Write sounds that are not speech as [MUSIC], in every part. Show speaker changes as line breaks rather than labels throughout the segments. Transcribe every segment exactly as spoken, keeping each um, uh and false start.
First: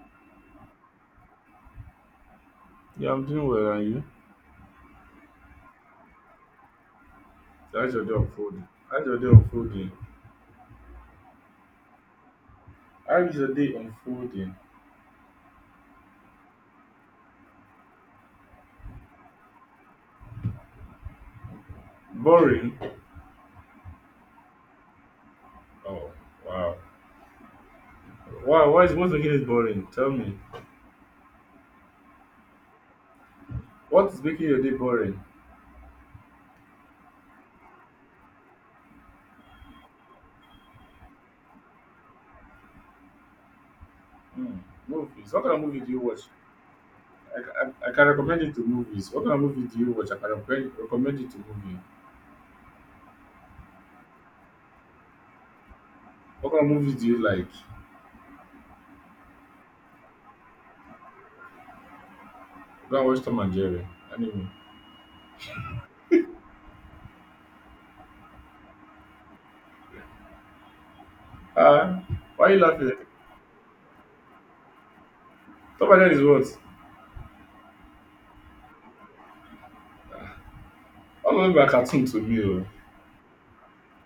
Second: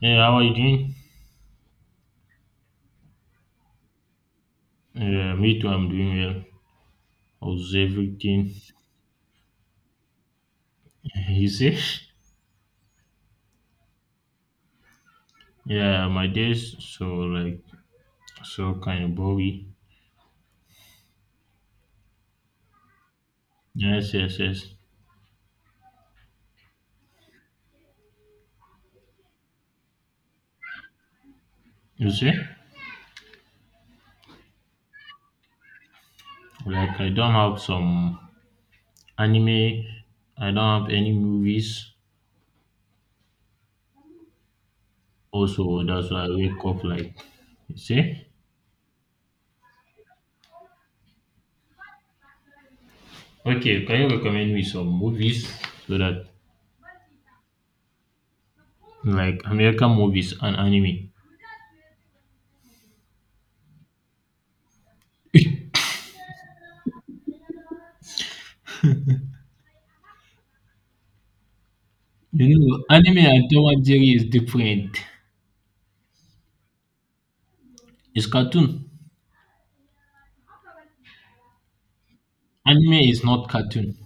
Hey, how are you doing?
Yeah, I'm doing well, and you?
Yeah, me too. I'm doing well. How's
So how's your day
everything?
unfolding? How's your day unfolding?
[LAUGHS] Easy?
How is your day unfolding?
Yeah, my days so like so kind of boring.
Boring?
Yes, yes, yes.
Oh, wow. Why? Why is what's making it boring? Tell me.
You see,
What is making your day boring?
like I don't have some anime. I don't have any movies.
Hmm. Movies. What kind of movie
Also,
do you
that's
watch?
why I wake up like
I,
you
I, I can
see.
recommend it to movies. What kind of movie do you watch? I can recommend, recommend it to movie.
Okay, can you recommend me some movies so that
What kind of movies do you like?
like American movies and anime?
Go and watch Tom and Jerry. Anyway.
[LAUGHS]
Ah, why are
You
you
know,
laughing?
anime and Tom and Jerry is different.
Tom and Jerry is what?
It's cartoon.
All of them are cartoon to me. Oh.
Anime is not cartoon.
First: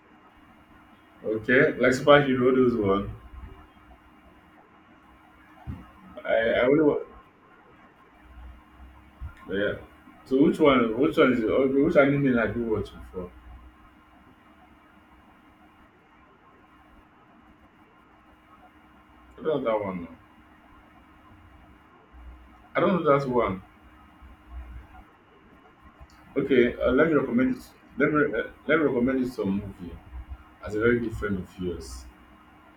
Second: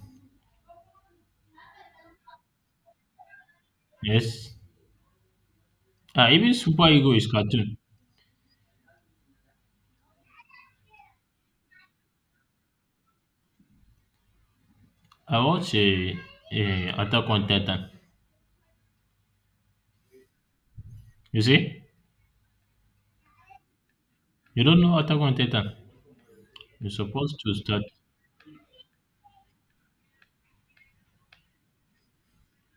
Okay, like superhero those one.
Yes. Uh, even
I I only
Super
wa-
Ego is cartoon.
Yeah. So which one? Which one is it? Okay, which anime are you watching before?
I watch a, a Attack on Titan.
I don't know that one. No.
You see?
I don't know that one.
You don't know Attack on Titan.
Okay, uh,
You're
let me
supposed to
recommend it.
start.
Let me uh, let me recommend you some movie as a very good friend of yours.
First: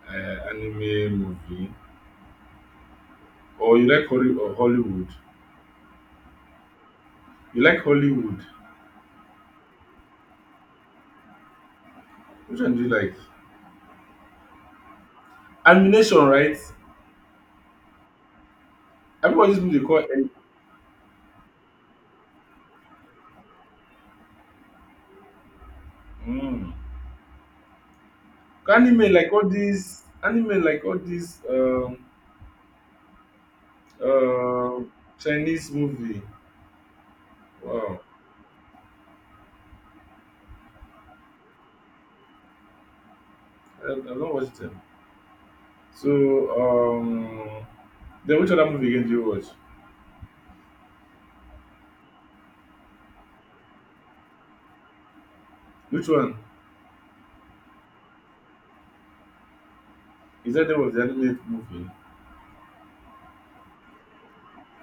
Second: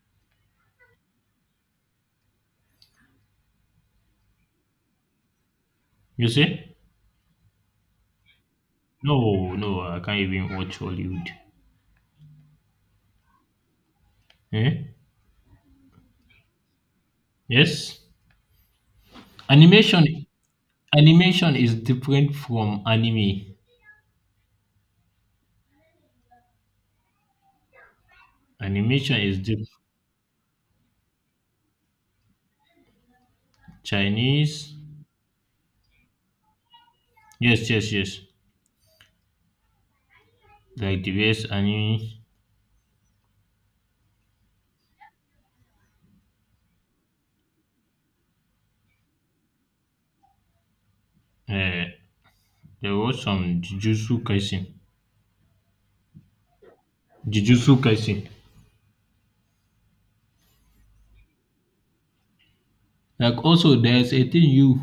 Uh, anime movie, or you like Holly, or Hollywood?
You see?
You like Hollywood?
No, no, I can't even watch Hollywood.
Which one do you like?
Eh?
Animation, right?
Yes?
Everyone just they call
Animation
it.
animation is different from anime.
Mm. Anime
Animation
like
is
all
different.
these anime like all these um
Chinese.
uh, Chinese movie.
Yes, yes,
Wow,
yes. Like the U S anime.
I, I don't watch them. So, um, then which other movie again do you watch?
Uh, there was some Jujutsu Kaisen.
Which one?
Jujutsu Kaisen.
Is that there was the anime movie?
Like also there's a thing you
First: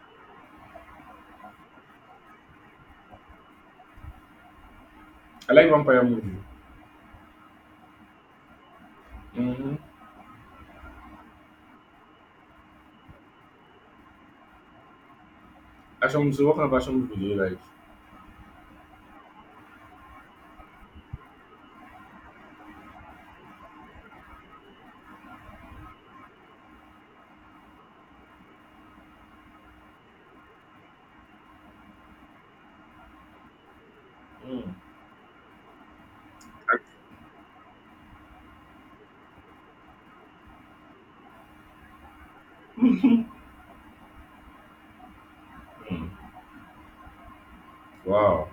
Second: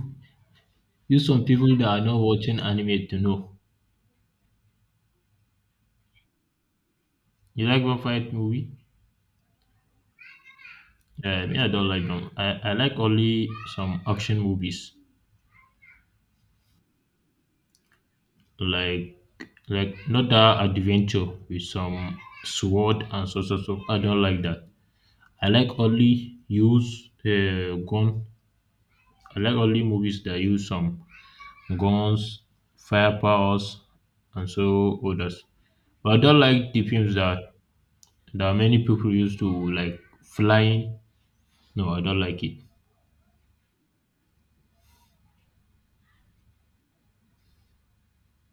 you some people that are not watching anime to know.
I like vampire movie.
You like one fight movie?
Mm-hmm.
Uh, me, I don't like them. I, I like only some action movies.
Action. So, what kind of action movie do you like?
Like like not that adventure with some sword and so so so. I don't like that. I like only use uh, gun. I like only movies that use some guns, firepowers, and
Mm.
so others. But I don't like the films that there are many people used to like flying. No, I don't like it.
Action. Wow.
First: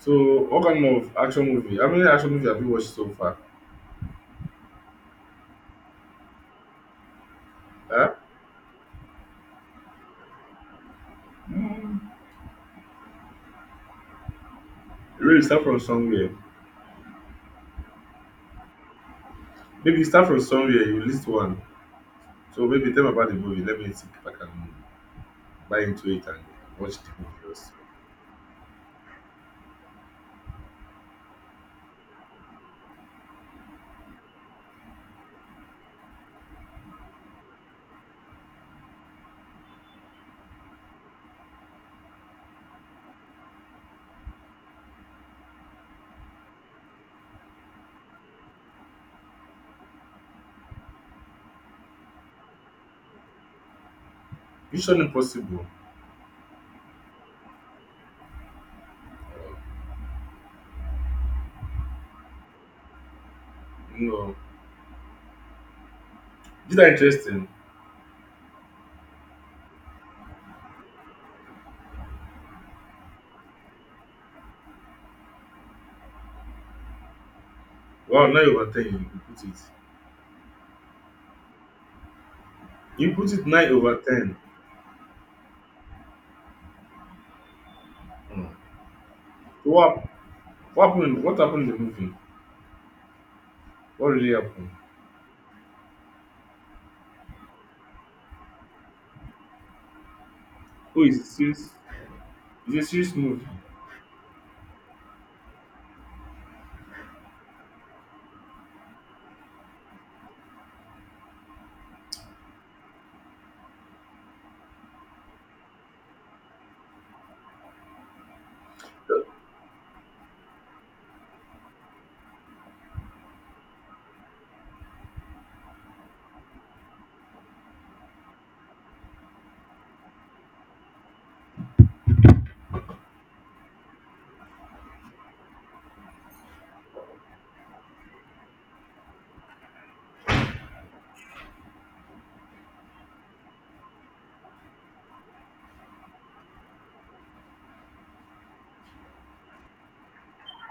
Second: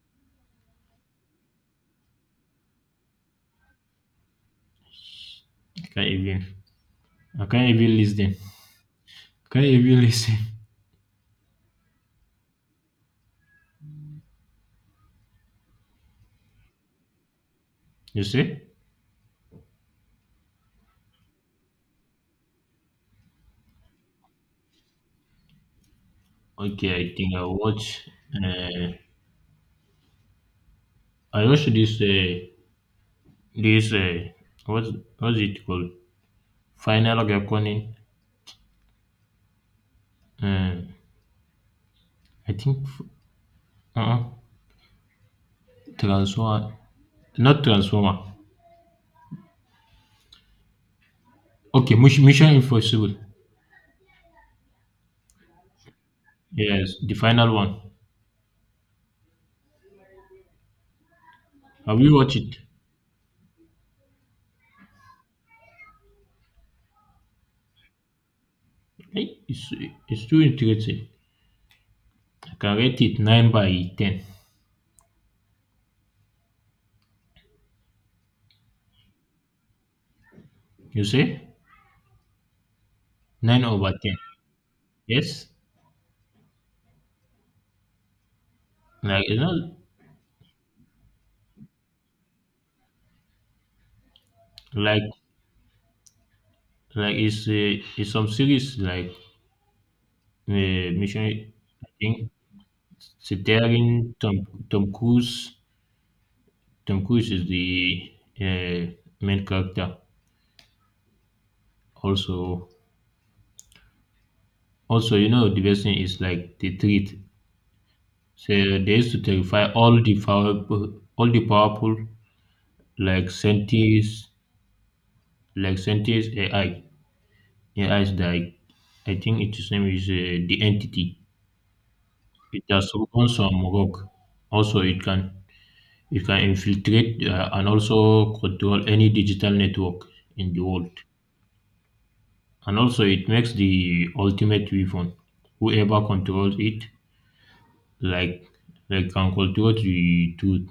So, what kind of action movie? How many action movies have you watched so far?
I can't even. I can't even
Huh?
listen. Can't even [LAUGHS] listen.
Really, start from somewhere.
You see?
Maybe start from somewhere. You list one. So maybe tell me about the movie. Let me see if I can buy into it and
Okay,
watch the
I think I
movie also.
watch. Uh, I watched this. Uh, this. Uh, what's what's it called? Final Gakonin. Uh, I think. Uh, Transformer. Not Transformer. Okay, Mush- Mission Impossible.
Mission Impossible.
Yes, the final one. Have you watched it?
You know, is that interesting?
Eh, It's, it's too interesting. I can rate it nine by ten.
Wow, nine over ten you put it.
You say
You put it
nine
nine
over
over
ten.
ten.
Yes,
Hmm.
like you
So
know,
What, what happened? What happened in the movie? What really happened?
like like it's uh, it's some series like uh,
Oh, it's a
Mission.
serious,
I think
it's a serious
so.
movie.
Tom Tom Cruise. Tom Cruise is the uh, main character. Also, also you know the best thing is like the treat. So they used to terrify all the powerful, all the powerful like scientists, like scientists A I, A Is like I think its name is uh, the entity. It has broken some rock. Also, it can it can infiltrate uh, and also control any digital network in the world. And also, it makes the ultimate weapon. Whoever controls it, like like can control the truth.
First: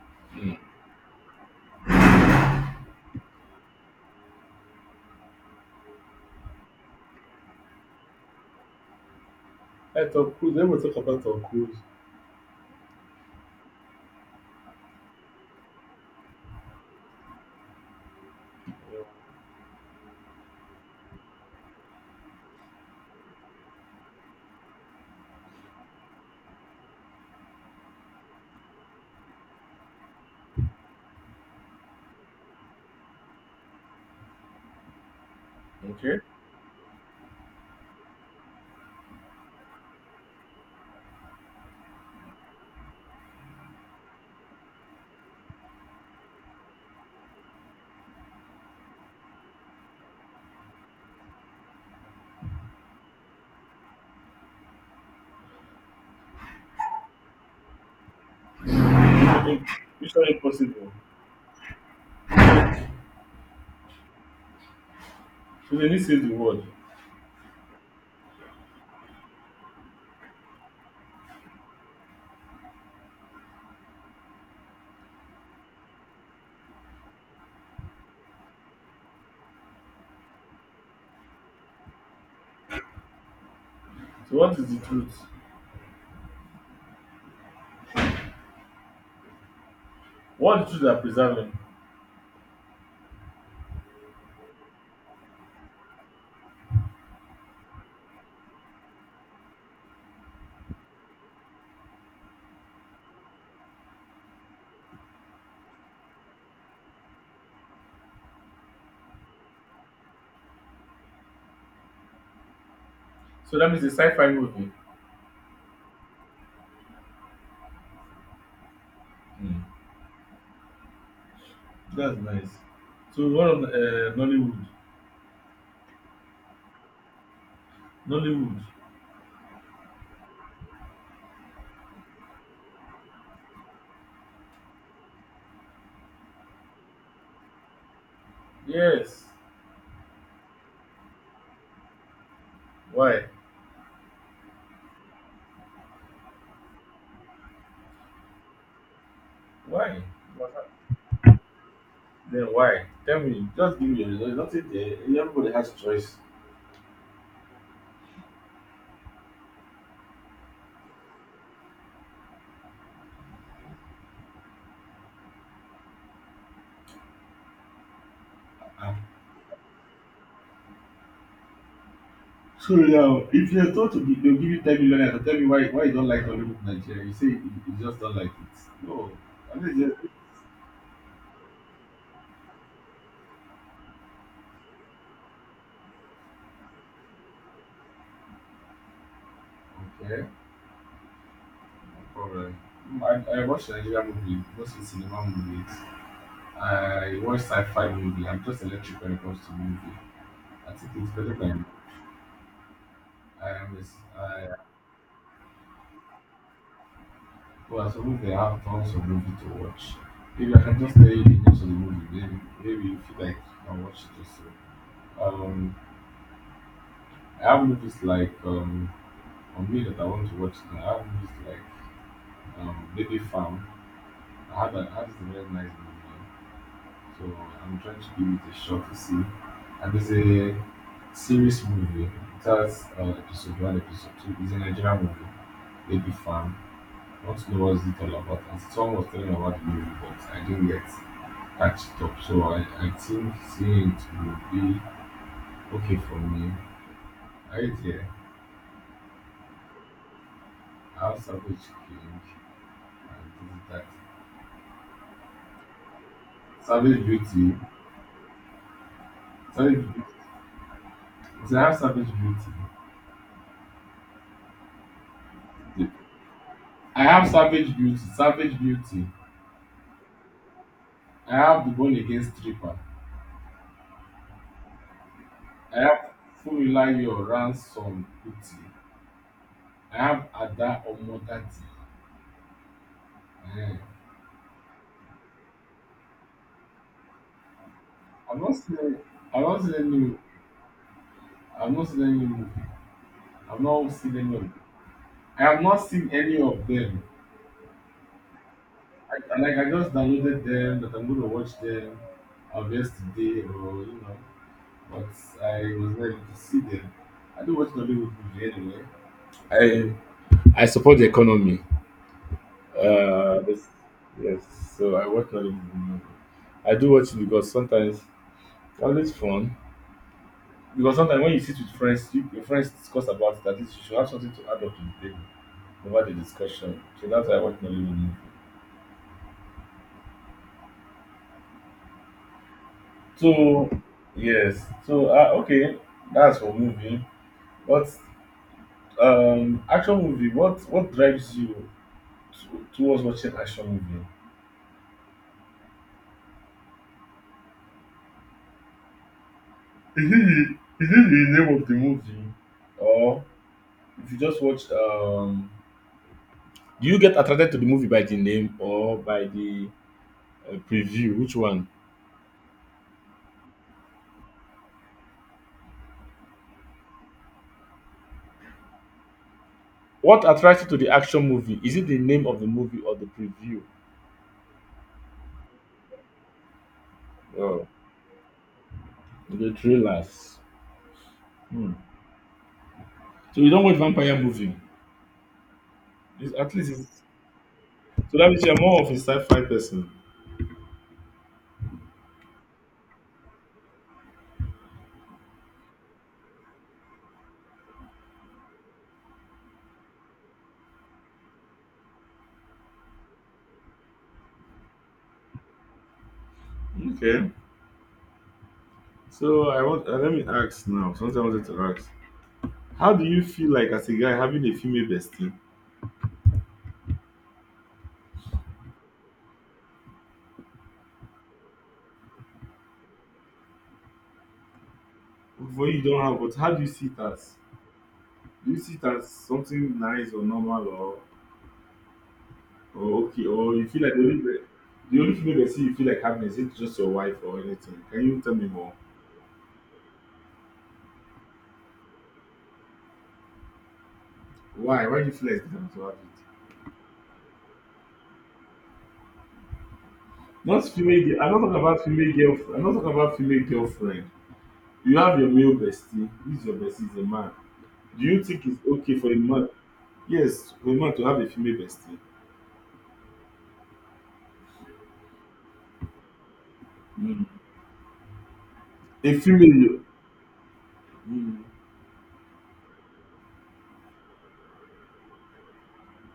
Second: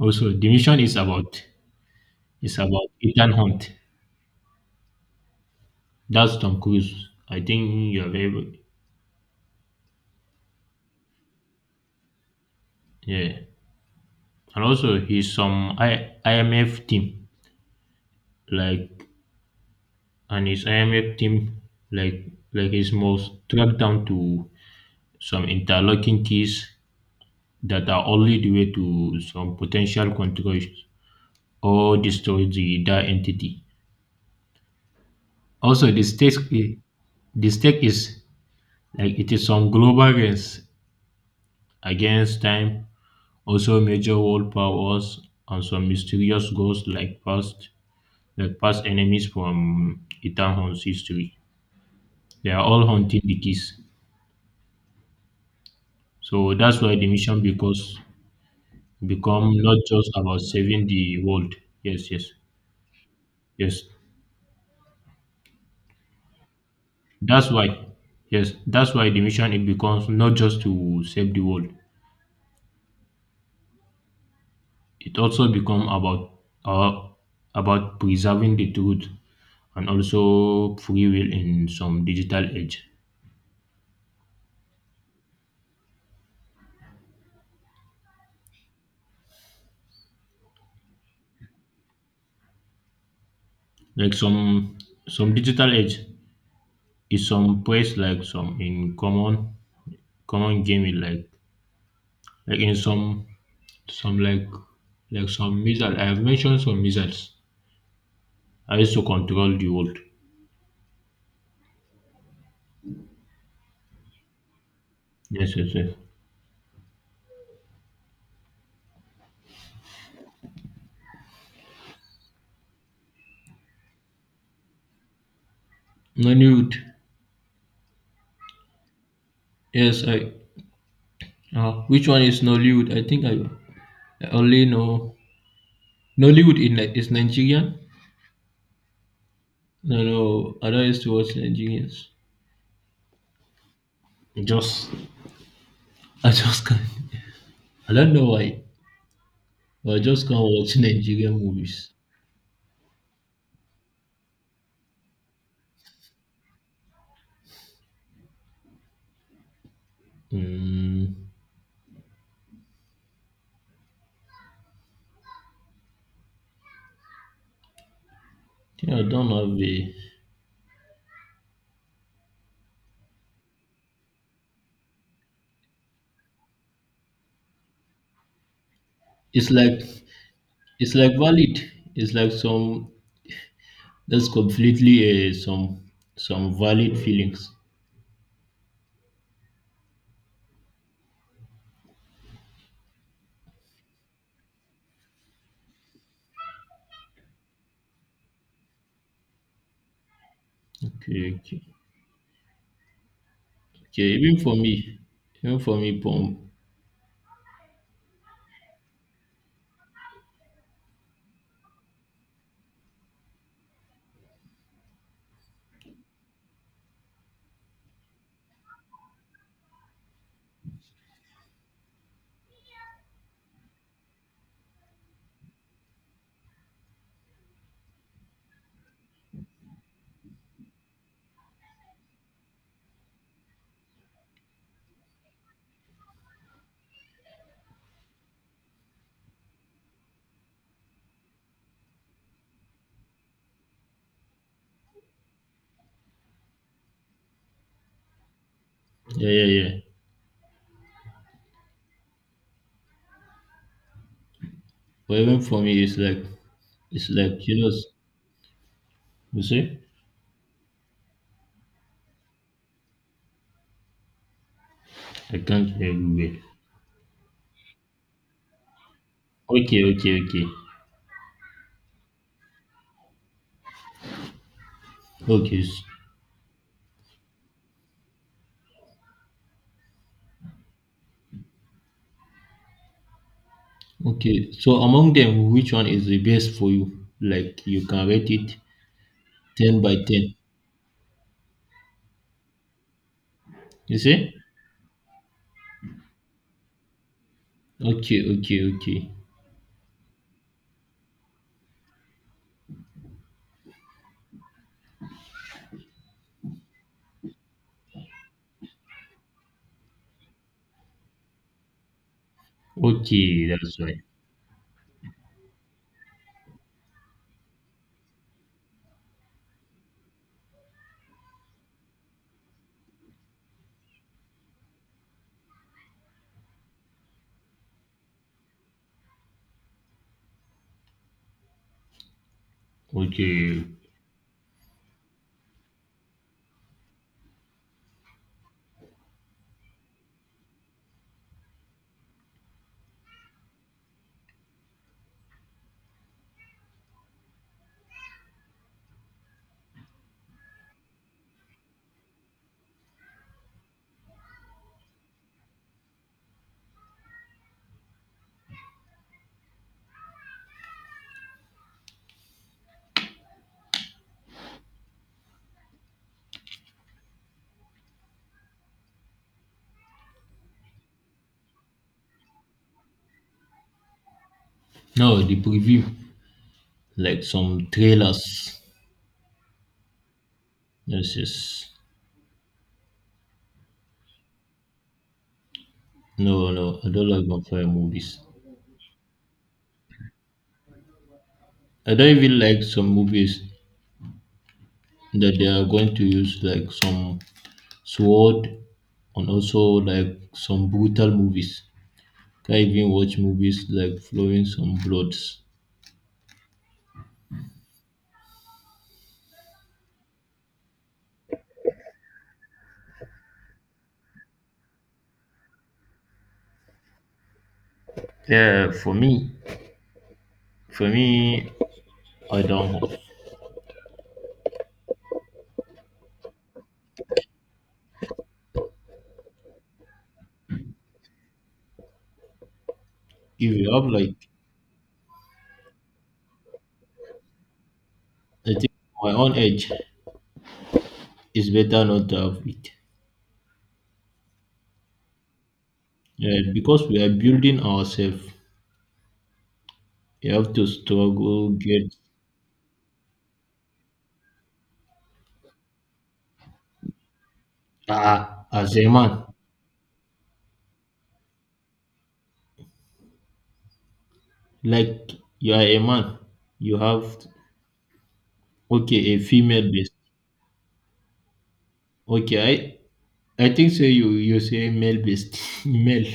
Also, the
Hmm.
mission is about it's about Ethan Hunt. That's Tom Cruise. I think you have ever,
Hey, Tom Cruise, let me talk about Tom Cruise.
yeah. And also, he's some I, IMF team, like and his I M F team, like like his most tracked down to some interlocking keys that are only the way to some potential controls or destroy the that entity. Also, the
Okay?
stake the stake is like it is some global race against time, also major world powers and some mysterious ghosts like past like past enemies from Eternhorn's history. They are all hunting the keys. So that's why the mission becomes become not just
Mission
about saving
Impossible.
the world. Yes, yes, yes.
So they need to save the world.
That's why, yes, that's why the mission it becomes not just to save the world. It also become about uh, about preserving the truth and also free will in some digital age.
So what is the truth? What is the truth that preserve him?
Like some some digital age is some place like some in common common gaming like like in some some like like some missiles. I have mentioned some missiles. I used to control the world.
So that means a sci-fi movie.
Yes, yes, yes.
Hmm. That's nice. So one of the, uh, Nollywood.
Nollywood.
Nollywood.
Yes, I. Uh, which one is Nollywood? I think I, I only know Nollywood in Ni- is Nigerian.
Yes.
No, no, I don't used to watch Nigerians.
Why?
Just I just can't. I don't know why, but I
Why?
just can't watch Nigerian movies.
Then why? Tell me, just give me your result. Nothing there. Everybody has choice.
Mm,
Ah.
yeah, I don't have a.
So now, if you're told to give, they'll give you 10 million, naira, so tell me why why you don't like Hollywood Nigeria. You say you, you just don't like it. No.
It's
I mean,
like
just,
it's like valid. It's like some, that's completely uh, some some valid feelings.
okay, no problem. Mm, I, I watch Nigeria movie, mostly cinema movies. I watch sci-fi movie. I'm just electric when it comes to movie. I think it's better
Okay, okay,
than I am.
okay. Even for me, even for me,
Well, as a movie, I have tons of movie to watch. Maybe I can just tell you the names of the movie. Maybe, maybe if you feel like, you can watch it also. Um, I have movies like um, on me that I want to watch now. I have movies like um, Baby Farm. I had a, I had a very nice movie, so I'm trying to give it a shot to see. And there's a series movie. It has uh, episode one, episode two. It's a Nigerian movie. Baby Farm. I want to know what's it all about. And someone was telling me about the movie, but I didn't get at the top. So I, I think seeing it will be okay for me. Right here,
yeah, yeah, yeah.
I have Savage King and this is that.
But even for me, it's like
Savage
it's like
Beauty.
you know. You
Savage
see,
Beauty. I have Savage Beauty.
I can't
The-
hear you
I have Savage Beauty. Savage Beauty.
well. Okay, okay, okay,
I have the Born Again Stripper.
okay,
I
s-
have Funmilayo Ransom Kuti. I have Ada Omodati. Eh.
okay. So among them, which one is the best for you? Like you can rate
I've not
it
seen any, I've not seen
ten by
any,
ten.
I've not seen any movie. I've not
You
seen
see?
any of I have not seen any of them.
Okay, okay, okay,
I, I like I just downloaded them that I'm gonna watch them of yesterday or you know, but I was not able to see them. I do watch Nollywood movie anyway. I I support the economy. Uh,
okay.
this,
That's right.
yes, so I watch Nollywood movie. I do watch it because sometimes well, it's always fun. Because sometimes when you sit with friends, you, your friends discuss about it. At least you should have something to add up to the table over the discussion. So that's why I watch Nollywood movie.
Okay.
So yes, so uh, okay, that's for movie. But um, action movie, what what drives you to, towards watching action movie? Is it the, is it the name of the movie, or if you just watch? Um, do you get attracted to the movie by the name or by the uh, preview? Which one? What attracts you to the action movie? Is it the name of the movie or the preview?
No, the preview, like
Oh,
some trailers.
the trailers.
Yes, yes.
Hmm. So you don't watch vampire movie? It's,
No,
at least,
no, I
it's,
don't like vampire
So
movies.
that means you're more of a sci-fi person.
I don't even like some movies that they are going to use like some sword and also like some brutal movies. Can even watch movies like flowing some bloods.
Okay. So I want uh, let me ask now. Something I wanted to ask. How do you feel like as a guy having a female bestie?
Yeah, for me, for me, I don't have.
For you you don't have, but how do you see it as? Do you see it as something nice or normal or or okay or
If
you
you
feel
have
like the
like,
only be- the only female bestie you feel like having is it just your wife or anything? Can you tell me
I
more?
think my own age, it's better not to have it.
Why? Why do you feel like it's better to have it?
Yeah, because we are building ourselves. You have to
Not female. girl- I'm not
struggle,
talking about
get
female girlfriend. I'm not talking about female girlfriend. You have your male bestie. Who is your bestie? Is a man. Do you think
ah,
it's
as a
okay for
man.
a man? Yes, for a man to have a female bestie.
Like you are a man, you
Mm.
have, okay,
A
a female
female.
best.
Mm.
Okay, I think say you you say male based [LAUGHS] male.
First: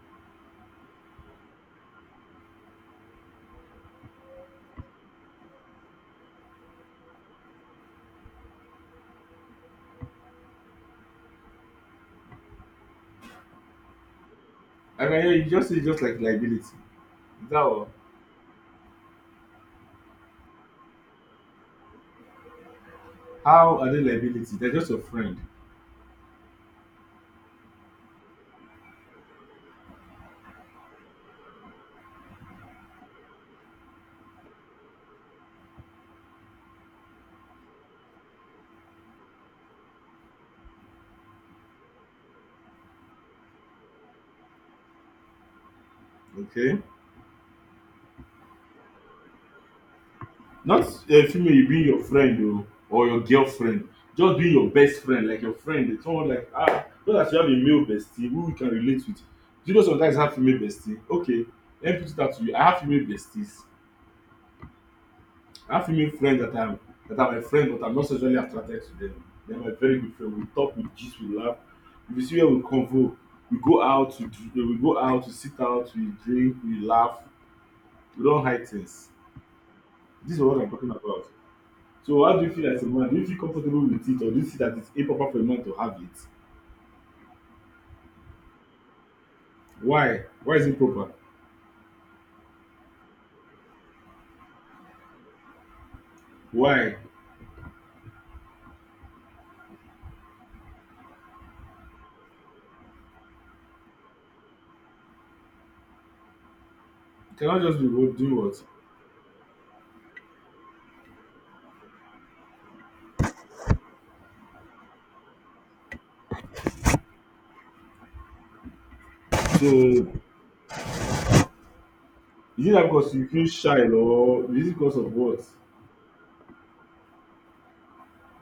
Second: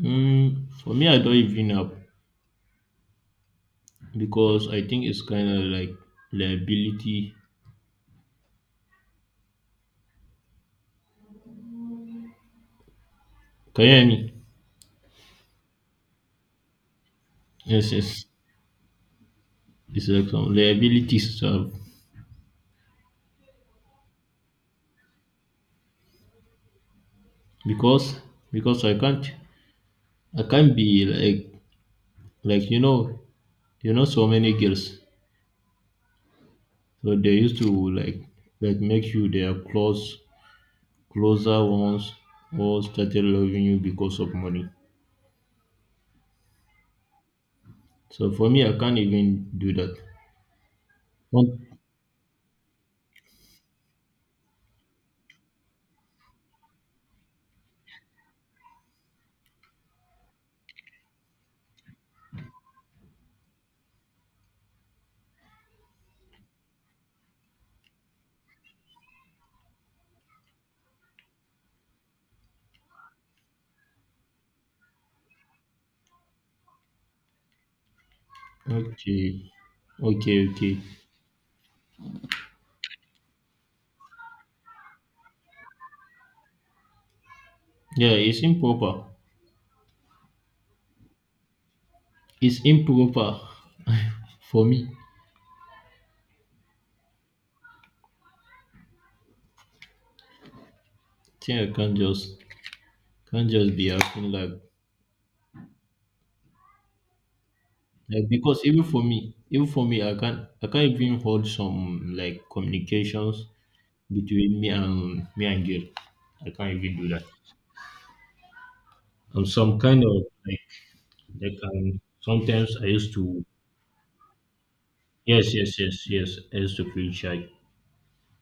Mm, for me, I don't even know because I think it's kind of like liability. Can you hear me?
I can hear you just say just like liability. Is that all?
Yes, yes. It's like some liability stuff
How are they liability? They're just your friend.
because because I can't I can't be like like you know you know so many girls, so they used to like like make you their close closer ones or started loving you because of money.
Okay?
So for me, I can't even do that.
Not a female you
One.
being your friend o, or your girlfriend. Just being your best friend, like your friend. Someone like ah, not that you have a male bestie who you can relate with. Do you know sometimes I have female bestie? Okay, let me put it out to you. I have female besties. I have female friends that I'm that are my friend, but I'm not sexually attracted to them. They're my very good friend. We talk, we gist, we laugh. If you see where we convo, we go out, we, dr- eh, we go out, we sit out, we drink, we laugh. We don't hide things.
Okay.
This
Okay,
is what I'm
okay.
talking about. So how do you feel as a man? Do you feel comfortable with it, or do you see that it's improper for a man to have it?
Yeah, it's improper.
Why? Why is it proper?
It's improper for me.
Why?
Think I can't just can't just be acting like
You cannot just be what
like
do
because
what.
even for me, even for me, I can't I can't even hold some like communications between me and me and girl. I can't even do that. I'm some kind
So
of like like um
is it
sometimes
that
I used
because you
to,
feel shy, or is it because of what?
yes, yes, yes, yes, I used to feel shy.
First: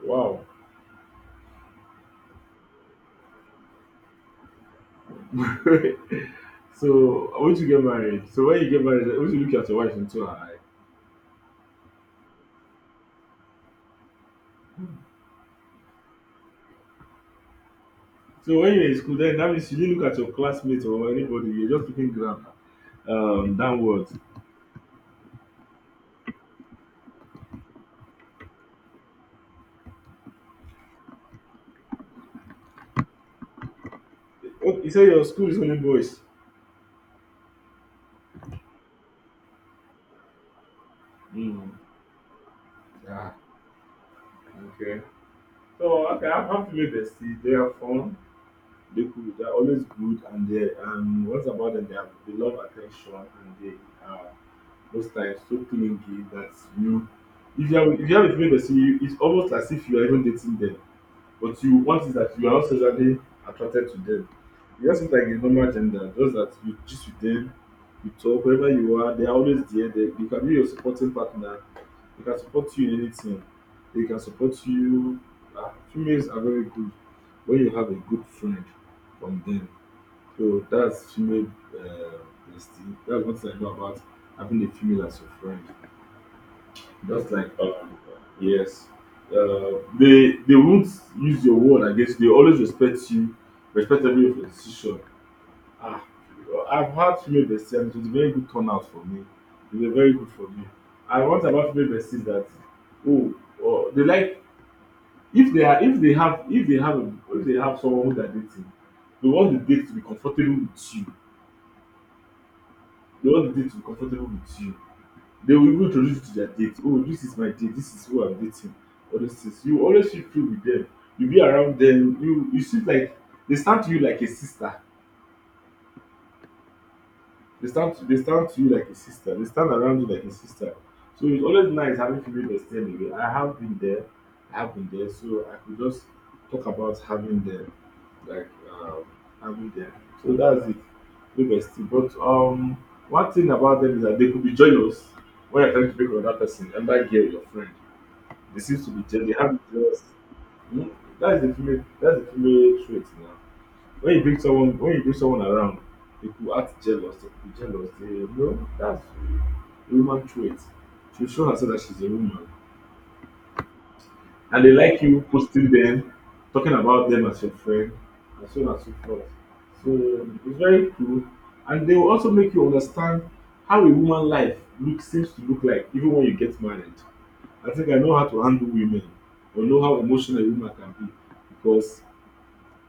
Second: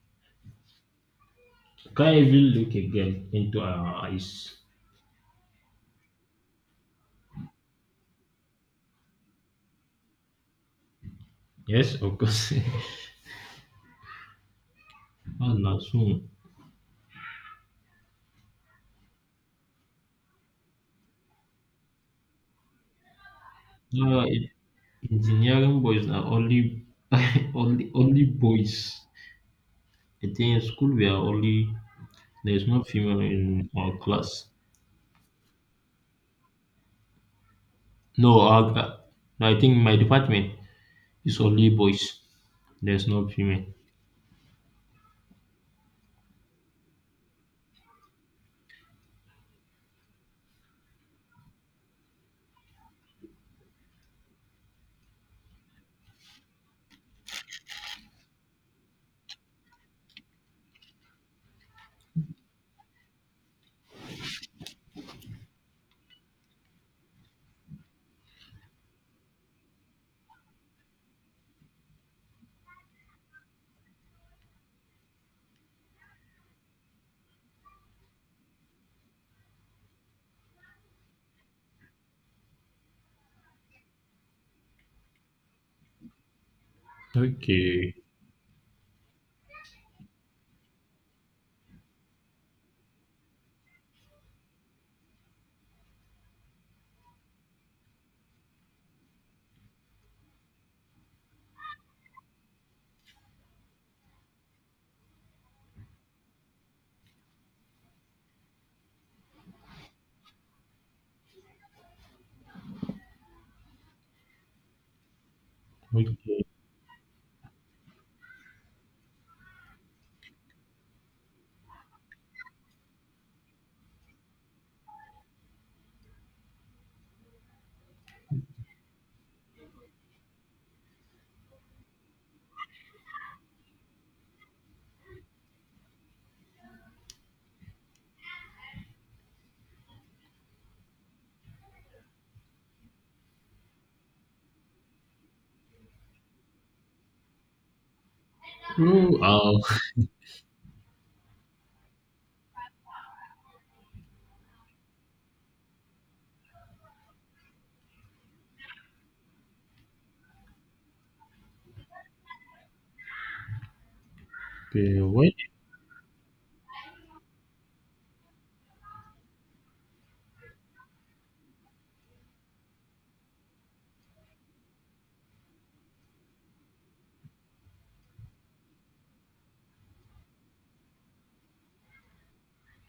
Wow.
Can't even look a girl into her eyes.
[LAUGHS] So I want to get married. So when you get married, I want you to look at your wife into her eye.
Yes, of course. [LAUGHS] Ah, na so.
So when you're in school, then that means you didn't look at your classmates or anybody. You're just looking down, um, downwards.
Ah, e- engineering boys are only [LAUGHS] only only boys. I think in school we are only, there's no female in our class.
Oh, you say your school is only boys.
No, our, uh, no, I think my department is
Mm.
only boys. There's no
Yeah.
female.
Okay. So okay, I'm happy with besties. They are fun. They cool. They're always good, and they um, what's about them? They have they love attention, and they are most times so clingy that you, if you have if you have a female bestie, you, it's almost as if you are even dating them. But you want is that you are not sexually attracted to them. You just look like a normal gender, just that you just with them, you talk, wherever you are, they are always there. They, they can be your supporting partner. They can support you in anything. They can support you. Uh, females are very good when you have a good friend from them. So that's female uh, bestie. That's what I know about having a female as your friend. Just like
Okay,
um, yes, uh, they they won't use your word against you. They always respect you, respect every of your decision. Ah, I've had female besties. And it was a very good turnout for me. It was very good for me. I want about female besties that oh, oh they like if they are if they have if they have a, if they have someone who they are dating, they want the date to be comfortable with you. They want the date to be comfortable with you. They will even introduce you to
okay.
their date. Oh, this is my date. This is who I'm dating. All those things. You always feel free with them. You be around them. You you see like they stand to you like a sister. They stand to, they stand to you like a sister. They stand around you like a sister. So it's always nice having female bestie anyway. I have been there. I have been there. So I could just talk about having them, like um, having them. So that's it. Female bestie. But um, one thing about them is that they could be jealous when you're trying to pick on that person, and that girl, your friend. They seems to be
Oh,
jealous. They have
uh,
jealous. Hmm? That is a female. That's a female trait now. When you bring someone, when you bring someone around, people act jealous. They could be jealous. They no, that's a human trait. She show herself that she's a woman, and
[LAUGHS]
they
okay.
like you
Well,
posting them, talking about them as your friend, and so on and so forth. So it's very cool, and they will also make you understand how a woman life look seems to look like even when you get married. I think I know how to handle women or know how emotional a woman can be because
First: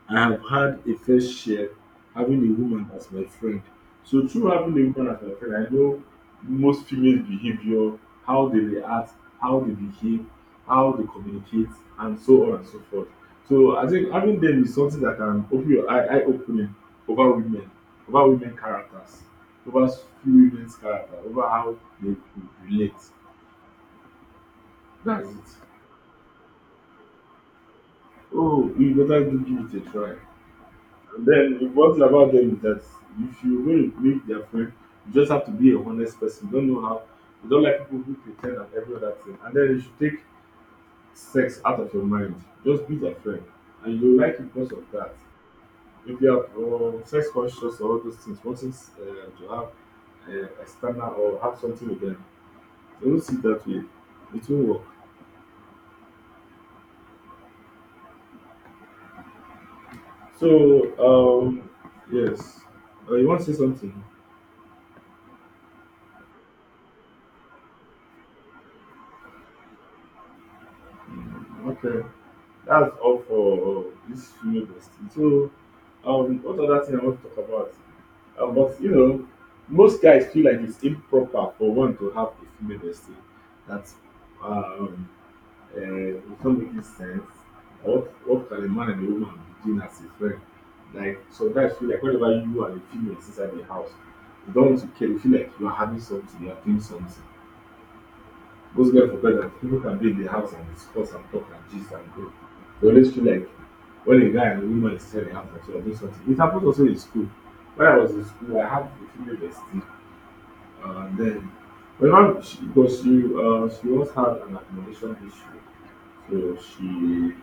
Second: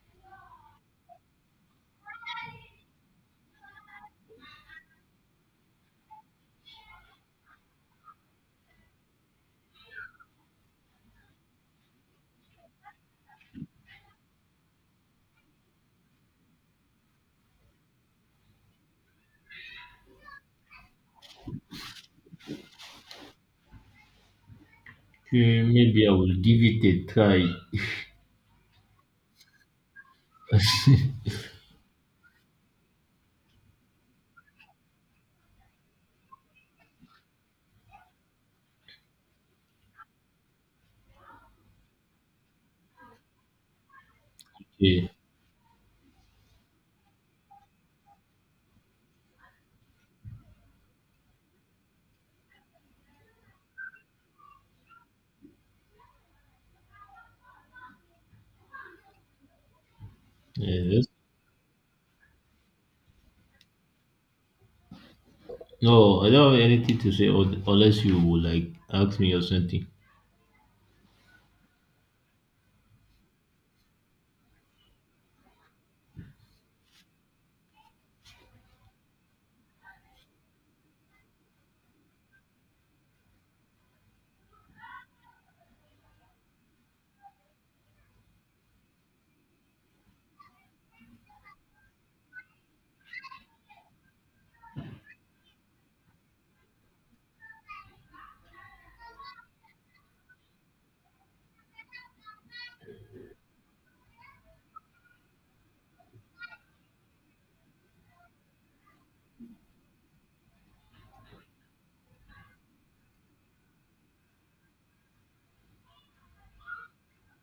I have had a fair share having a woman as my friend. So through having a woman as my friend, I know most females' behavior, how they react, how they behave, how they communicate, and so on and so forth. So I think having them is something that can open your eye, eye opening over women, over women characters, over few women's character, over how they could relate. That's it.
okay, maybe I will give it a try.
Oh, you better do give it a try. And
[LAUGHS]
then the one thing about them is that if you're going to make their friend, you just have to be a honest person. You Don't know how. You don't like people who pretend and every other thing. And then you should take sex out of your mind. Just be their friend, and you like it because of
Okay.
that. If you are uh, sex conscious or all those things, wanting uh, to have uh, a standard or have something with them, don't see it that way. It will work. So,
Yes.
um, yes. Uh, you want to say something?
No, I don't have anything to say un- unless you will like ask me or something.
Okay. That's all for uh, this female bestie. So, um, what other thing I want to talk about? Um, but you know, most guys feel like it's improper for one to have a female bestie. That um, uh, it's not making sense. What what can a man and a woman be doing as a friend? Like some guys feel like whenever you and a female is inside the house, you don't want to care. You feel like you are having something, you are doing something. What's guys forget that people can be in the house and discuss and talk and gist and go. They always feel like when a guy and a woman is selling house and share, doing something. It happens also in school. When I was in school, I had a female bestie. Uh, and then, when I, she, because she, uh, she once had an accommodation issue. So she,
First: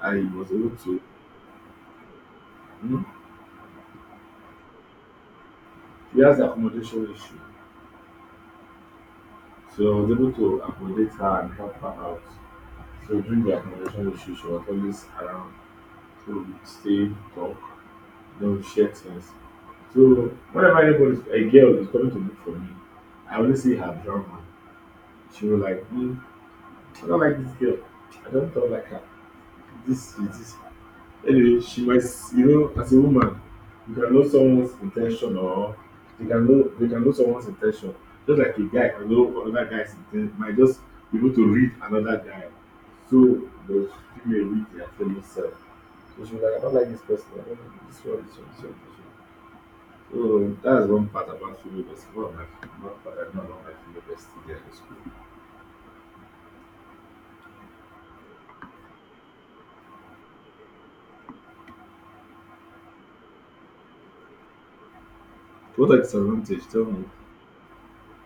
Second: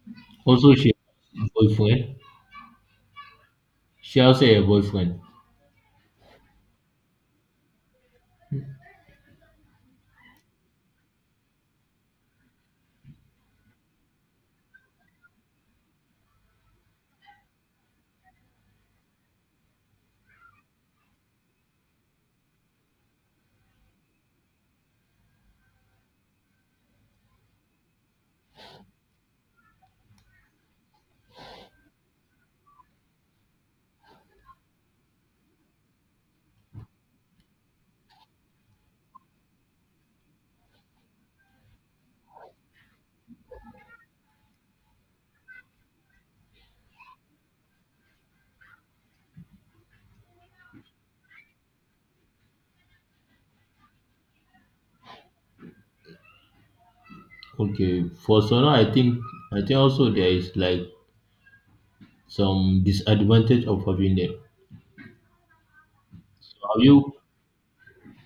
I was able
Also, she
to,
has a boyfriend.
hmm?
She also a boyfriend.
She has the accommodation issue. So I was able to accommodate her and help her out. So during the accommodation issue, she was always around to stay, talk, no shit sense. So whenever anybody, a girl is coming to look for me, I only see her drama. She will like, hmm, I don't like this girl. I don't talk like her. This is this. Anyway, she might, s- you know, as a woman, you can know someone's intention or they can know they can know someone's intention. Just like a guy can know another guy's intention, might just be able to read another guy. So the female read their fellow self. So she was like, I don't like this person. I don't like this one. This one. This one. This one. So that's one part about female bestie. One of my one part I know about my female bestie there in school.
Okay, for Sona, I think I think also there is like some disadvantage of having them.
To what are disadvantage?
So have
Tell me.
you?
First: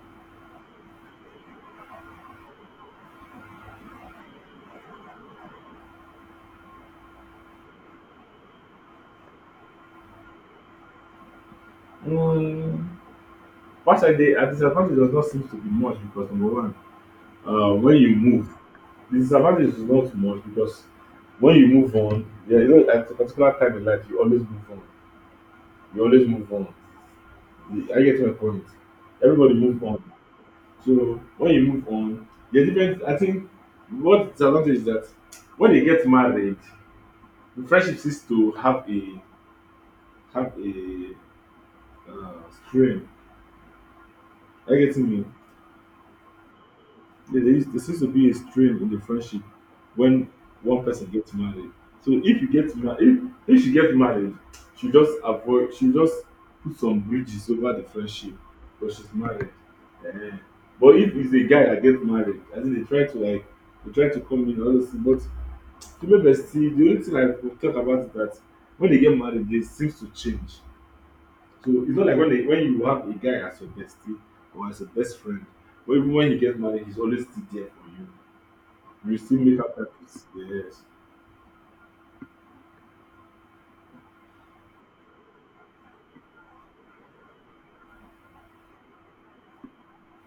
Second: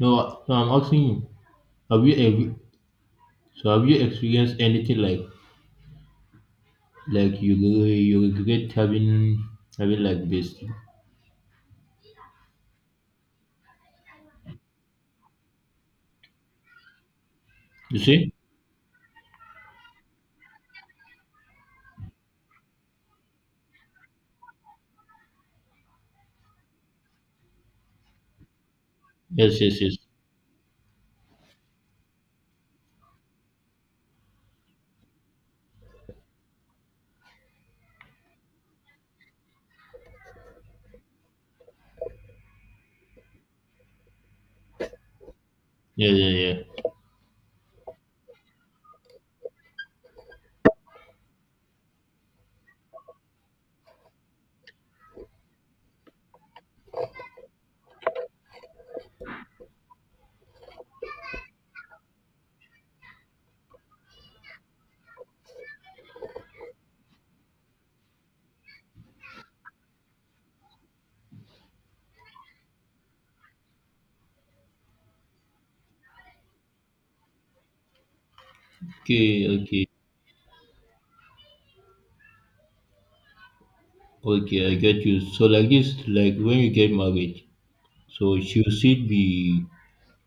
No, no. I'm asking you. Have you ever? So have you experienced anything like like you re- you regret having having like this?
Um, partially, a disadvantage does not seem to be much because number one, uh, when
You
you
see?
move, the disadvantage is not much because when you move on, yeah, you know, at a particular time in life, you always move on. You always move on. You- I get my point. Everybody
Yes, yes,
move
yes.
on. So when you move on, the different. I think what disadvantage is that when they get married the friendship seems to have a have a uh, strain. Are you getting me?
Yeah, yeah, yeah.
There, there, is, there seems to be a strain in the friendship when one person gets married. So if you get married, if, if she gets married, she just avoid, she just put some bridges over the friendship because she's married. Eh. But if it's a guy that gets married, I think they try to like they try to come in and all those things. But female bestie, the only thing I could talk about is that when they get married, they seems to change. So it's not like when, they, when you have a guy as your bestie or as a best friend, or even when he gets married, he's always still there for you. You still
Okay,
make up
okay,
that peace. Yes.
okay. I get you. So like this, like when you get married, so should it be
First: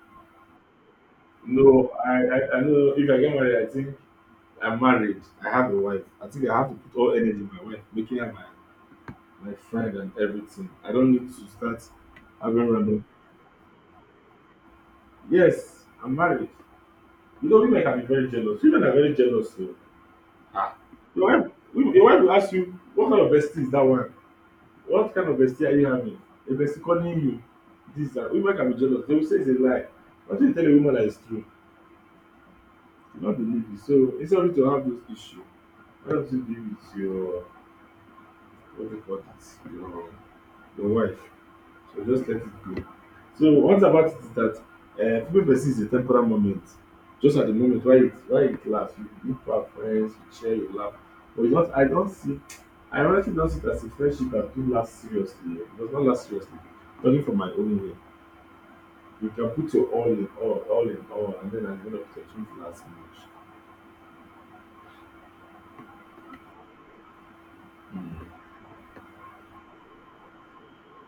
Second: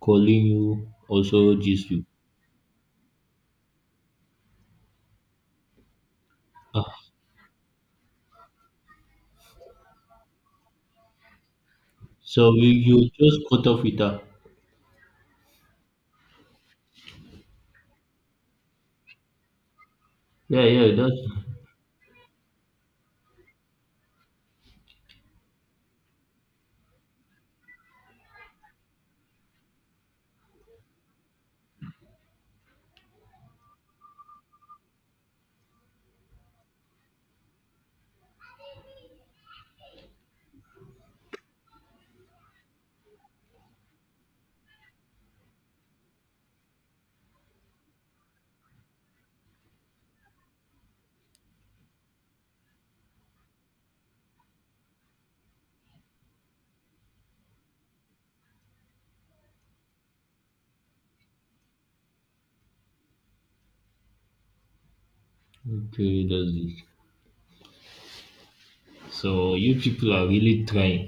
calling you also gist
No,
you.
I, I, I know if I get married, I think I'm married. I have a wife. I think I have to put
Ah,
all energy in my wife, making her my, my friend and everything. I don't need to start
so
having
you, you
random.
just cut off with her.
Yes, I'm married. You know, women can be very jealous. Women are very jealous. So,
Yeah,
ah,
yeah, that's
your wife, your wife will ask you, what kind of bestie is that one? What kind of bestie are you having? A bestie calling you this that women can be jealous. They will say it's a lie. Until you tell a woman that it's true, you not believe it. So it's only to have those issues, why don't you deal with your what do you call it? Your your wife. So just let it go. So what about it is that uh, people perceive it's a temporal moment. Just at the moment why it why it lasts, you you people friends, you share, you laugh. But it's not I don't see I honestly don't see it as a friendship that do last seriously. It does not last seriously. Talking from my own way. You can put your all in all, all in all, and then at the end of the day, it won't last much.
okay. That's it. So you people are really trying.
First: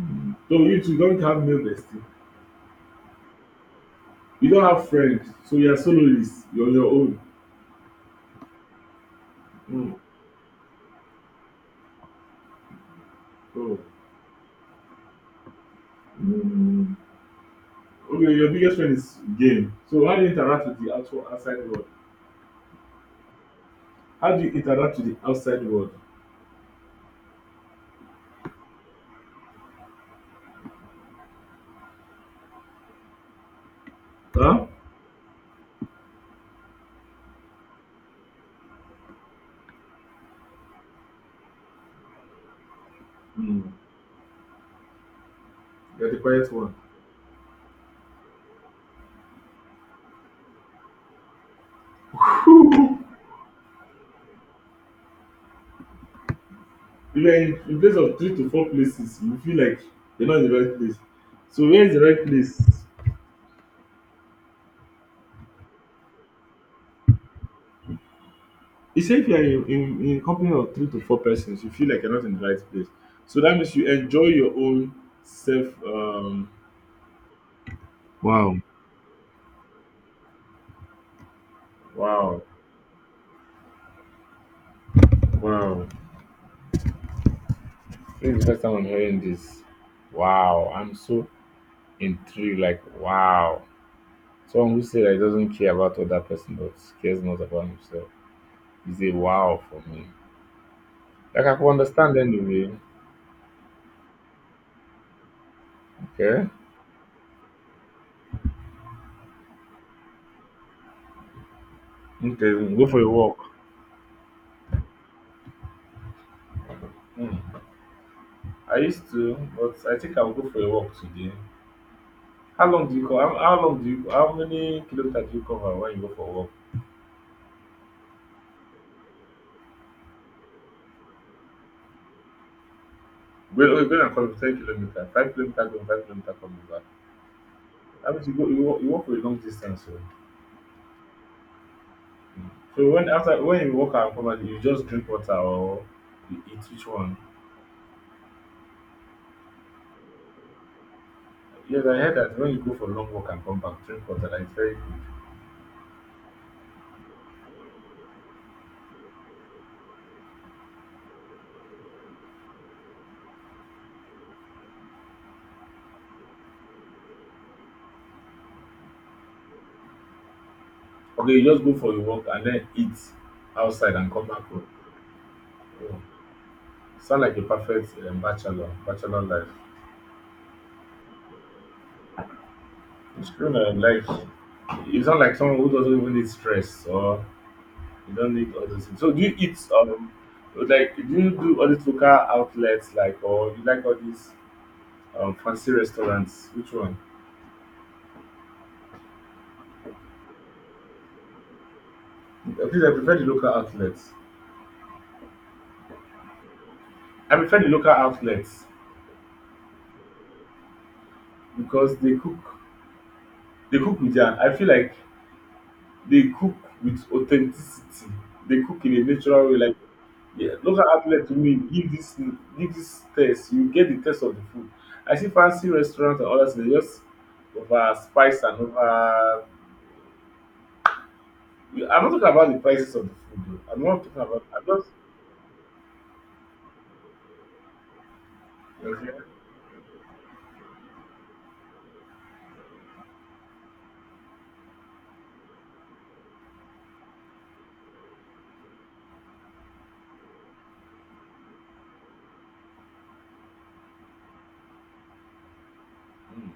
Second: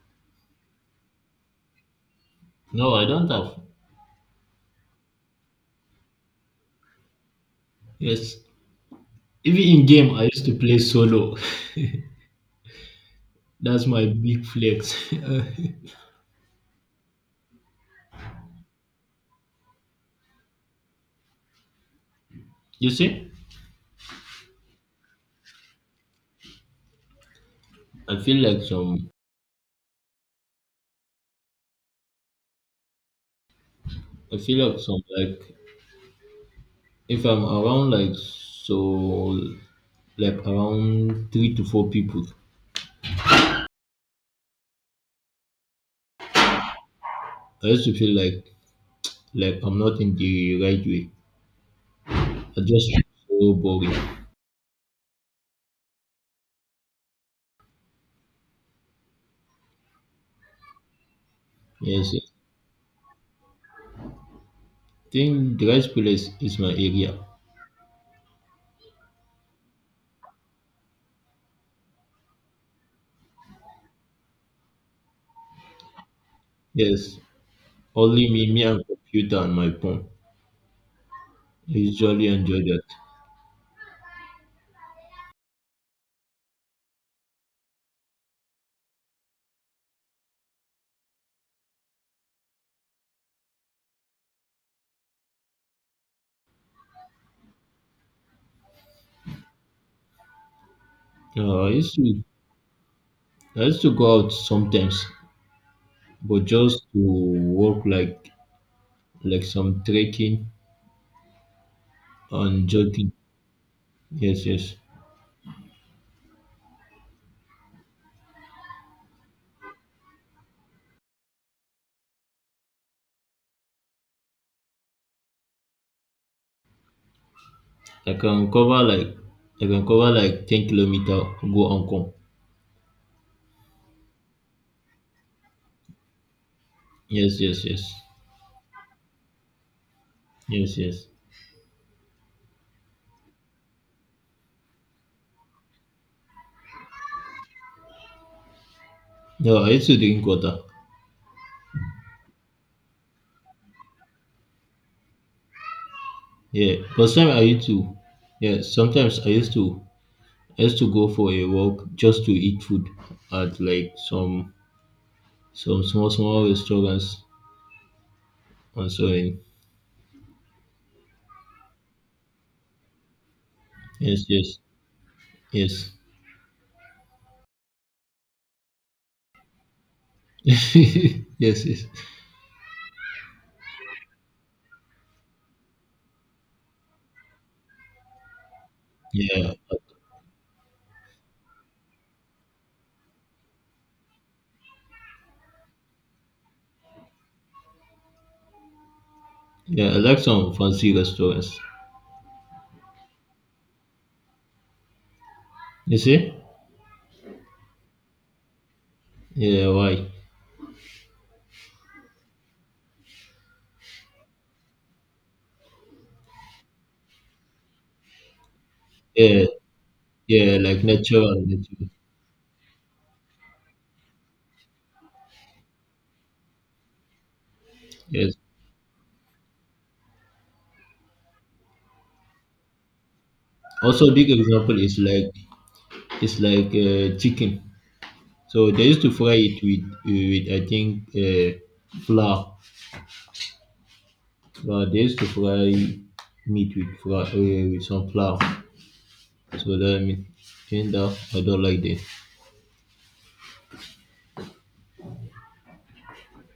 Mm. So you two don't have male bestie.
No, I don't have.
You don't have friends, so you are soloist. You're on your own.
Yes, even in
Mm.
game, I used to play solo. [LAUGHS]
Oh.
That's my big flex.
Mm. Okay, your biggest friend is game. So how do you interact with the actual outside world?
[LAUGHS] You see,
How do you interact with the outside world?
I feel like some. I
Huh?
feel like some, like if I'm around like so like around three to four people,
Mm. You're the quiet one.
I used to feel like like I'm not in the right way. Are just
[LAUGHS]
so boring.
If you're in, in place of three to four places, you feel like you're not in the right place. So where is the
Yes,
right
yes.
place?
I think the right place is my area.
You say if you're in, in, in company of three to four persons, you feel like you're not in the right place. So that means you enjoy your own self. Um,
Yes, only me,
Wow.
me and computer and my phone. I usually
Wow,
enjoy that.
wow. This is the first time I'm hearing this. Wow, I'm so in three, like wow. Someone who said that doesn't care about other person but cares not about himself is a wow for me. Like I
Uh,
can
I used
understand
to
anyway.
I used to go out sometimes, but
Okay.
just to walk like like some trekking and
Okay, go for a
jogging.
walk.
Yes, yes.
Hmm. I used to, but I think I'll go for a walk today. How long do you cover? How, how long do you? How many kilometers do you cover when you go for a walk?
I can cover like I can cover like ten kilometer, go and come.
When we're going to cover ten kilometers, five kilometers going, five kilometers coming back.
Yes, yes, yes,
That means you go, you walk, you walk for a long distance. So,
yes, yes.
so when after when you walk and come back, you just drink water or you eat which one?
No, I used to drink water.
Yes, I heard that when you go for long walk and come back, drink water. That is very good.
Yeah, but sometimes I used to, yeah, sometimes I used to, I used to go for a walk just to eat food at like some some small small restaurants and so on.
Okay, you just go for your walk and then eat outside and
Yes,
come back
yes,
home.
yes,
Oh, sound like a perfect um, bachelor, bachelor life.
[LAUGHS] yes, yes.
It's true that like you sound like someone who doesn't even need stress or you don't need all those things. So do you
Yeah,
eat um like do you do all these local outlets like or you like all these um, fancy restaurants? Which one?
yeah. I like some fancy restaurants.
Please, I prefer the local outlets.
You see?
I prefer the local outlets
Yeah, why?
because they cook they cook with their I feel like they cook with authenticity. They cook in a
Yeah,
natural way. Like yeah,
yeah, like
local outlet to
natural,
me
natural.
give this give this taste. You get the taste of the food. I see fancy restaurants and others they just over
Yes.
spice and over. I'm not talking about the prices of the food. Though. I'm not
Also,
talking
big
about. I'm
example
just
is like it's like uh, chicken. So they used
okay.
to fry it with, with I think, uh, flour. Uh, they used to fry meat with flour, uh, with some flour. So that mean, and that I don't like that.
Mm.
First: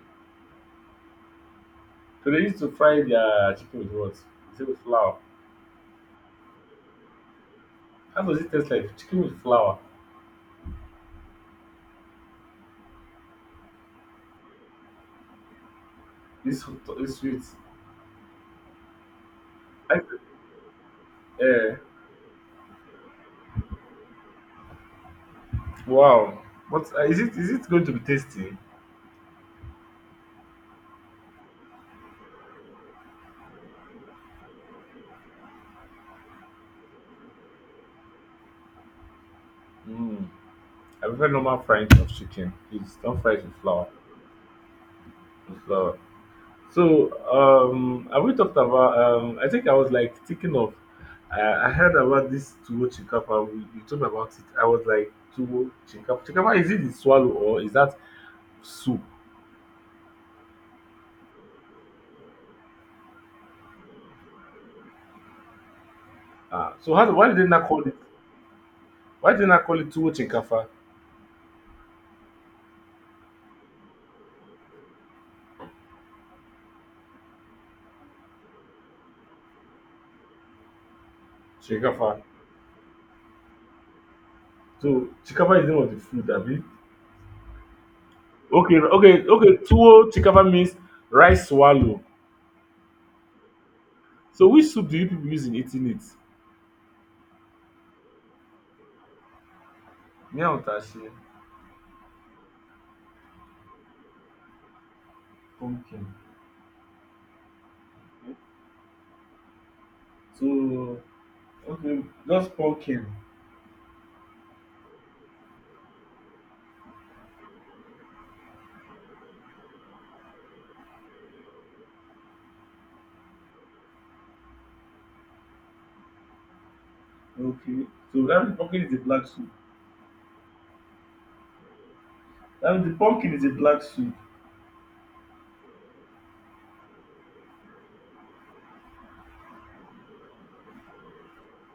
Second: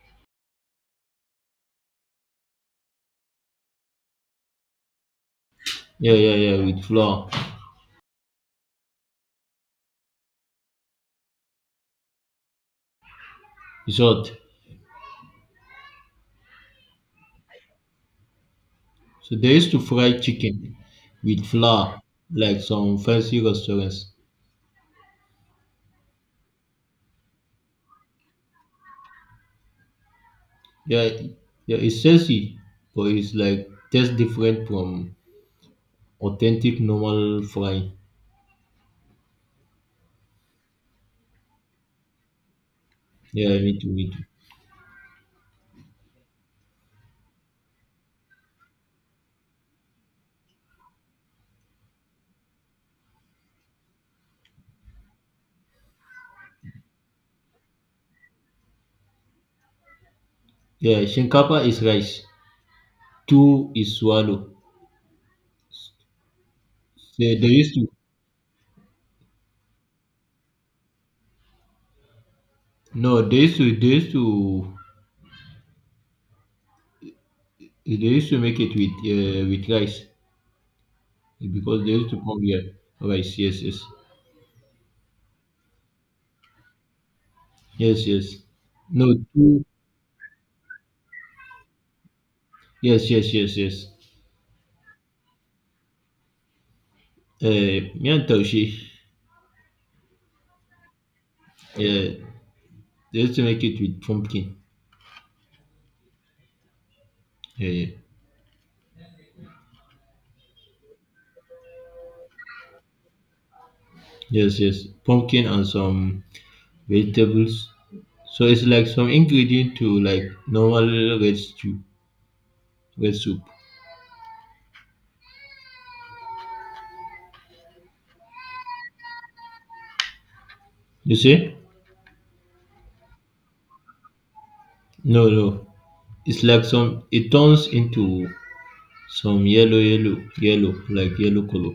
So they used to fry their chicken with what? Is it with flour?
Yeah, yeah, yeah, with flour.
How does it taste like? Chicken with flour.
It's hot.
This this sweet.
So they used to
I,
fry chicken with
eh.
flour, like some fancy restaurants.
Wow! what is it? Is it going to be tasty?
Yeah, yeah, it's tasty, but it's like tastes different from authentic normal frying.
Mm. I prefer normal frying of chicken. Please don't fry it with
Yeah, me
flour.
too, me too.
With flour. So, um, have we talked about? Um, I think I was like thinking of. I I heard about this tuwo chinkapa. We, you told me about it. I was like tuwo chinkapa. Chinkapa, is it the swallow or is that soup?
Yeah, shinkapa is rice. Two is swallow.
Ah, so how, do- why did
Yeah, they
they not
used
call
to.
it? Why did they not call it tuwo chinkapa?
No, they used to. They used to. They used to make it with uh, with rice because they used
Chinkapa.
to come here rice. Yes, yes,
So chinkapa is the name of the food, Abi.
yes, yes.
Okay,
No,
okay, okay.
two.
Tuwo chikapa means rice swallow.
Yes, yes, yes, yes.
So which soup do you people use in eating it?
Uh, yeah, taushe.
Me and Utashi,
Yeah, they used to make it with pumpkin.
pumpkin.
Yeah, yeah.
So okay, just pumpkin.
Yes, yes. Pumpkin and some vegetables. So it's like some ingredient to like normal red stew, red soup.
Okay. So that means pumpkin is a black soup.
You see?
That means the pumpkin is a black soup.
No, no. It's like some. It turns into some yellow, yellow, yellow, like yellow color.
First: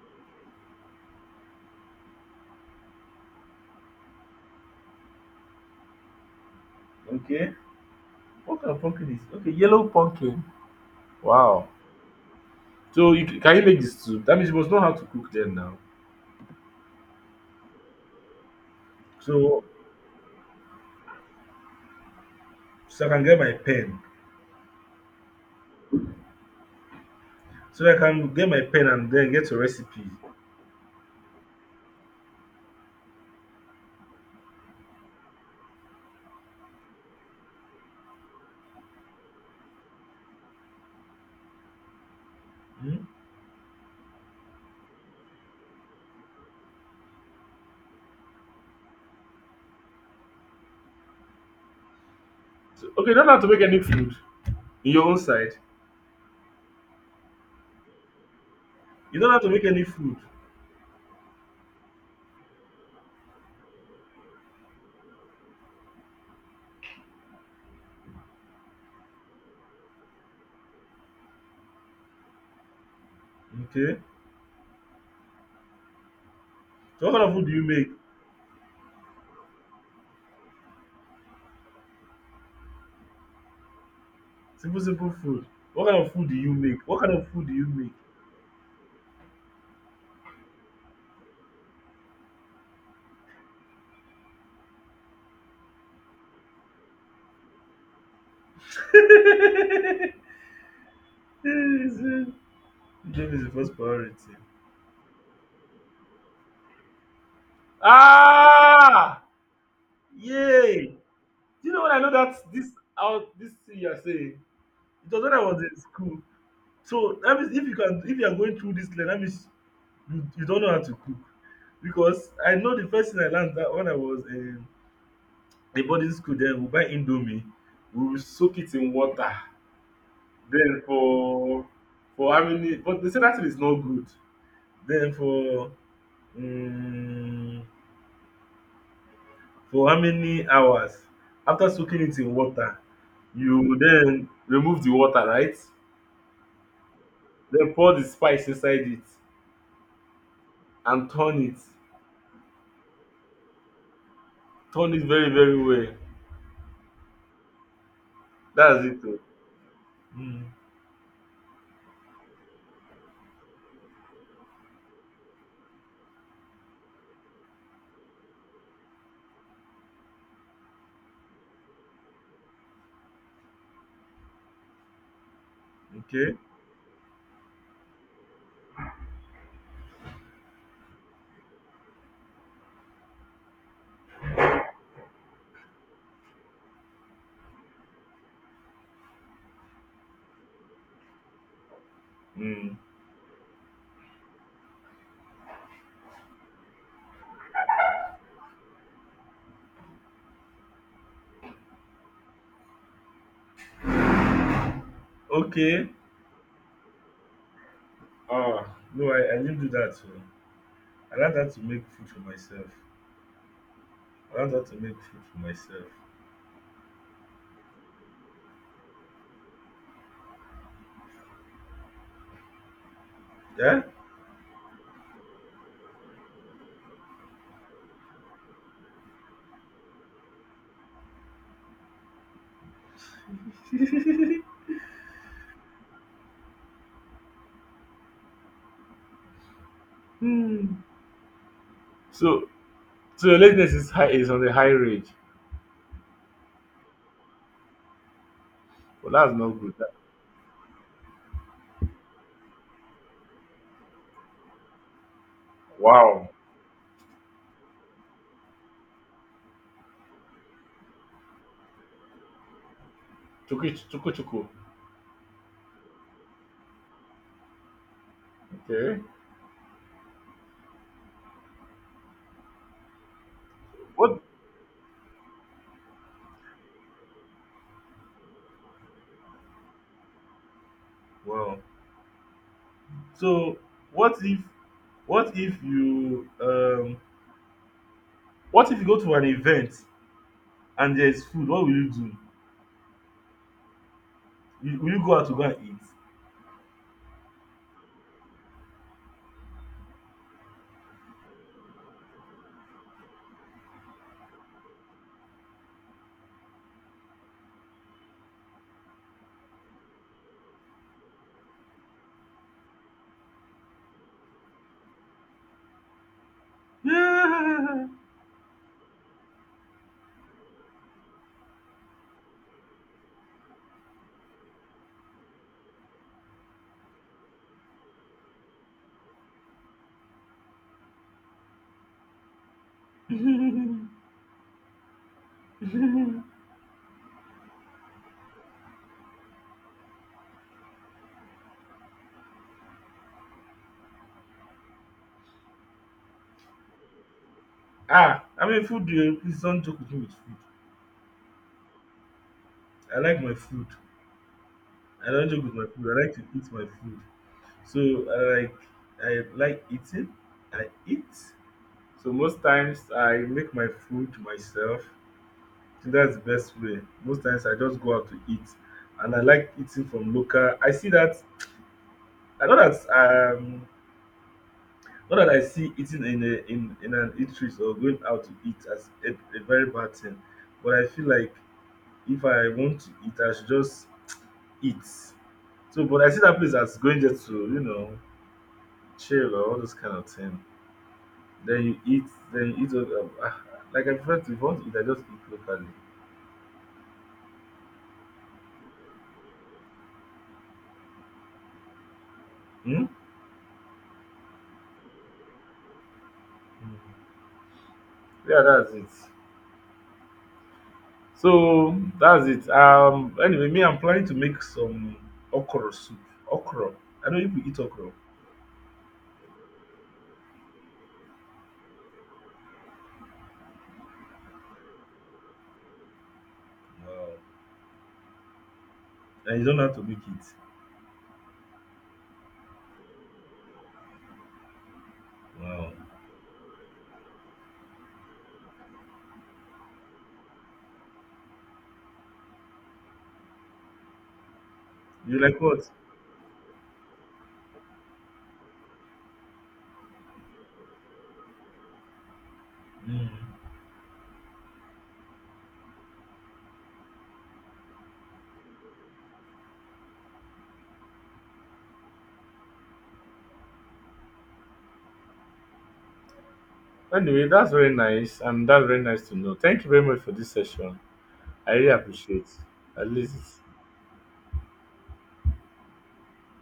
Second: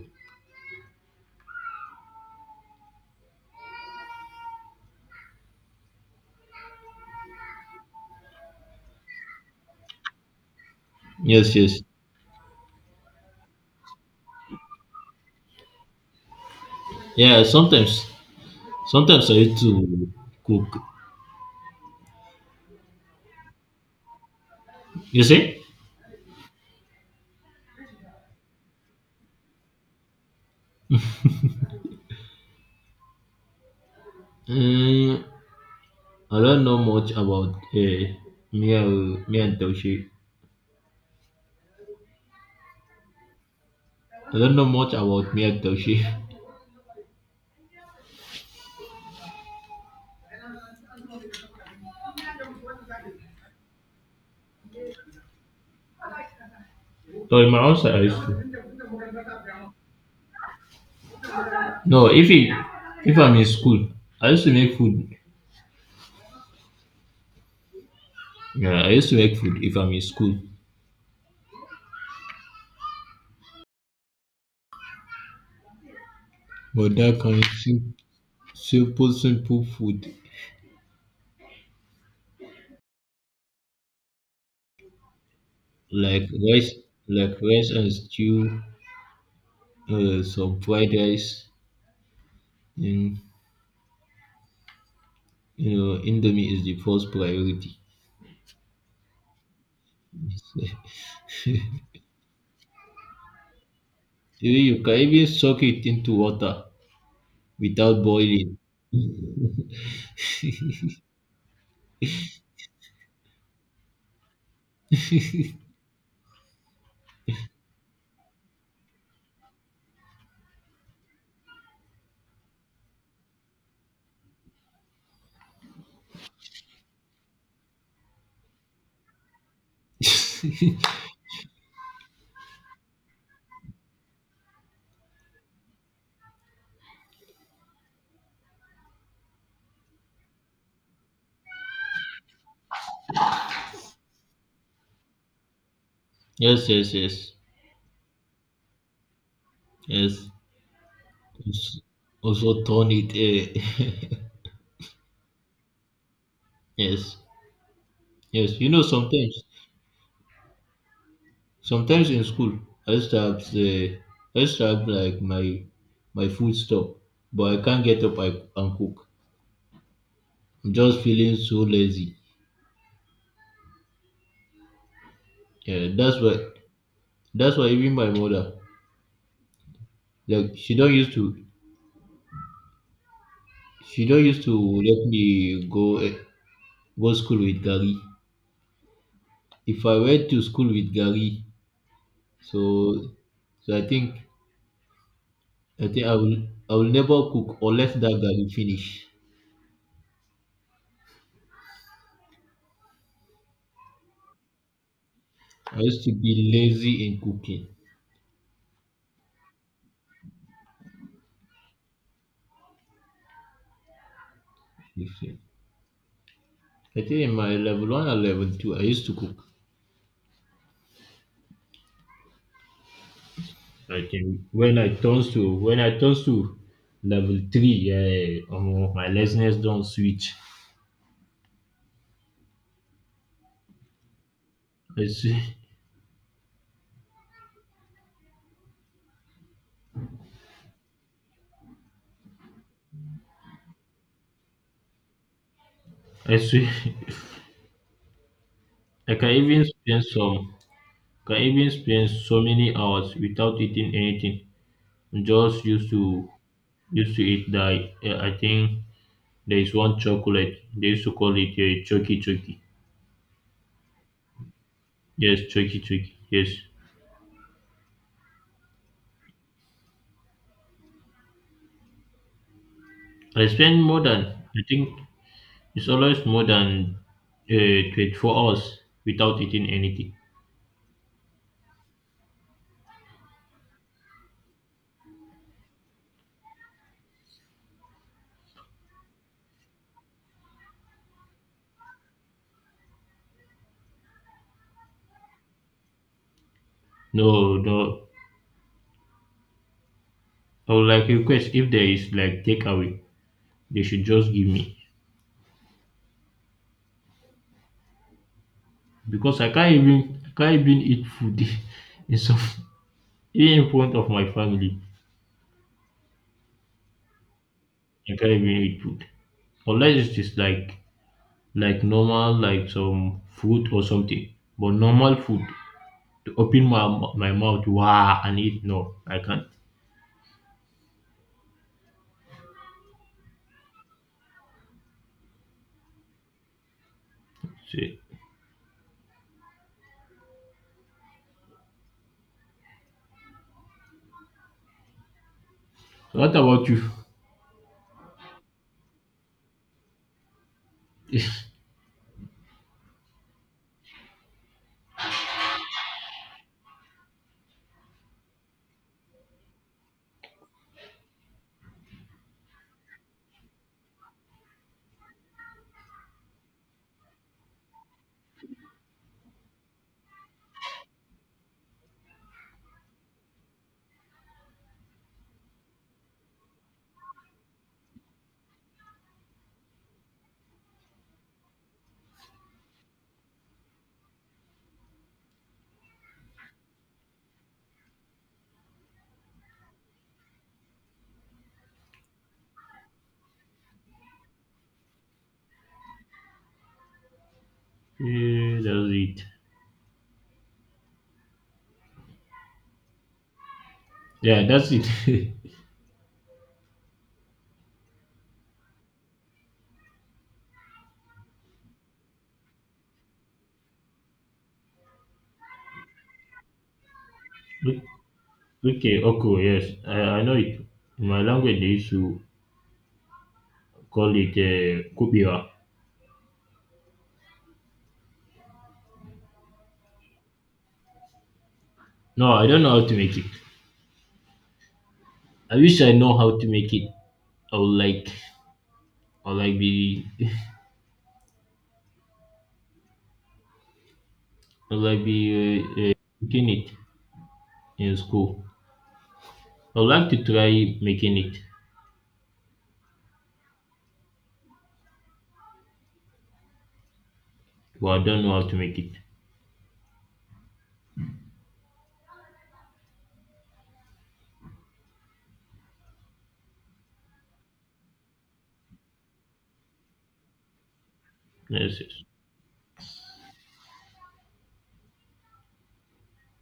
Okay. What kind of pumpkin is? Okay, yellow pumpkin.
Yes,
Wow.
yes.
So you, can you make this soup? That means you must know how to cook then now.
Yeah, sometimes, sometimes I used
So
to cook.
so I can get my pen.
You see?
So I can get my pen and then get a recipe.
Mm, I don't know much about uh, Mia, Mia and Toshi.
Hmm?
I don't know much about Mia and Toshi. [LAUGHS]
So, okay, you don't have to make any food in your own side.
So in my house, I used to.
You don't have to make any food,
No, if it, if I'm in school, I used to make food. Yeah, I used to make food if I'm in school.
okay?
But
So what
that
kind of
kind
food do
of
you make?
sim- simple, simple food
Simple, simple food. What kind of
like
food do you
rice,
make? What kind of
like
food do you
rice and
make?
stew, uh, some fried rice in, you know indomie is the first priority.
[LAUGHS] Job is the first priority.
Even you can even soak it into water without boiling.
Ah! Yay! Do you know when I know that this out this thing you are saying? It was when I was in school. So that means if you can if you are going through this lane, that means you, you don't know how to cook. Because I know the first thing I learned that when I was in a boarding school, then we buy indomie, we will soak it in water.
[LAUGHS]
Then
Yes,
for for how many, but they say that thing is not good. Then for um for how many hours after soaking it in water, you then remove the water, right?
yes, yes,
Then pour the spice inside it
yes.
and turn it.
Als- Also, turn it uh,
Turn it very, very well.
[LAUGHS] yes, yes. you know
That's it. O.
sometimes
Mm.
sometimes in school i start uh, i start like my my food stuff, but I can't get up, I, and cook. I'm just feeling so lazy, yeah. that's why
Okay.
that's why even my mother, like she don't used to she don't used to let me go, eh, go school with Gary. If I went to school with Gary,
Mm.
so so I think I think I will I will never cook unless that Gary finish. I
Okay.
used to be lazy in cooking.
Ah no, I, I didn't do that. So I learned how to make food for myself. I learned how to make
You
food for
see.
myself.
I think in my level one and level two I used to cook.
Yeah.
I think when I turns to when I turns to level three, yeah, um, my laziness don't switch.
[LAUGHS]
I see
Hmm. So, so, your lateness is high, is on the high range.
I see [LAUGHS]
Well,
I can
that's not
even
good. That-
spend some can even spend so many hours without eating anything, just used
wow.
to used to eat the uh, I think there is one chocolate they used to call it a choky choky.
Chuku chuku chuku.
Yes, choky choky. Yes,
Okay.
i spend more than
What?
I think it's always more than uh, twenty-four hours without eating anything.
Wow. So, what if, what if you, um, what if you go to an event and there's food? What will you do? You- Will you go out to go and eat?
No, no, I would like request if there is like takeaway, they should just give me, because i can't even i can't even eat food [LAUGHS] in some, even in front of my family.
[LAUGHS]
You can't even eat food unless it is like like normal, like some fruit or something. But normal food, to open my mou- my mouth, wow, and eat? No, I can't. So so what about you?
Yeah. Ah, I mean, food. Eh, Please don't joke with me with food.
[LAUGHS]
I like my food. I don't joke with my food. I like to eat my food. So I like, I like eating. I eat. So most times I make my food myself. I think that's the best way. Most times I just go out to eat, and I like eating from local. I see that I know that um not that I see eating in a in, in an eatery or going out to eat as a, a very bad thing, but I feel like if I want to eat, I should just eat. So, but I see that place as going just to you know chill or all those kind of thing. Then you eat, then you eat. Uh, uh, like I prefer to, if I want to eat, I just eat locally.
Yeah, that's it.
Hmm?
Yeah, that's it. [LAUGHS]
Yeah, that's it. So that's it. Um. Anyway, me, I'm planning to make some okra soup. Okra. I know if you people eat okra.
O- okay, okay, yes, I, I know it. In my language, they used to call it uh, kubiwa.
Wow. And you don't have to make it.
No, I don't know how to make it. I
Wow.
wish I know how to make it. I would like, I would like be, [LAUGHS] I would like
You like
be
what?
uh, uh, making it in school. I would like to try making it,
Mm.
but I don't know how to make it.
Anyway, that's very nice, and that's very nice to know. Thank you very much for this session. I really
Yes, yes.
appreciate. At least.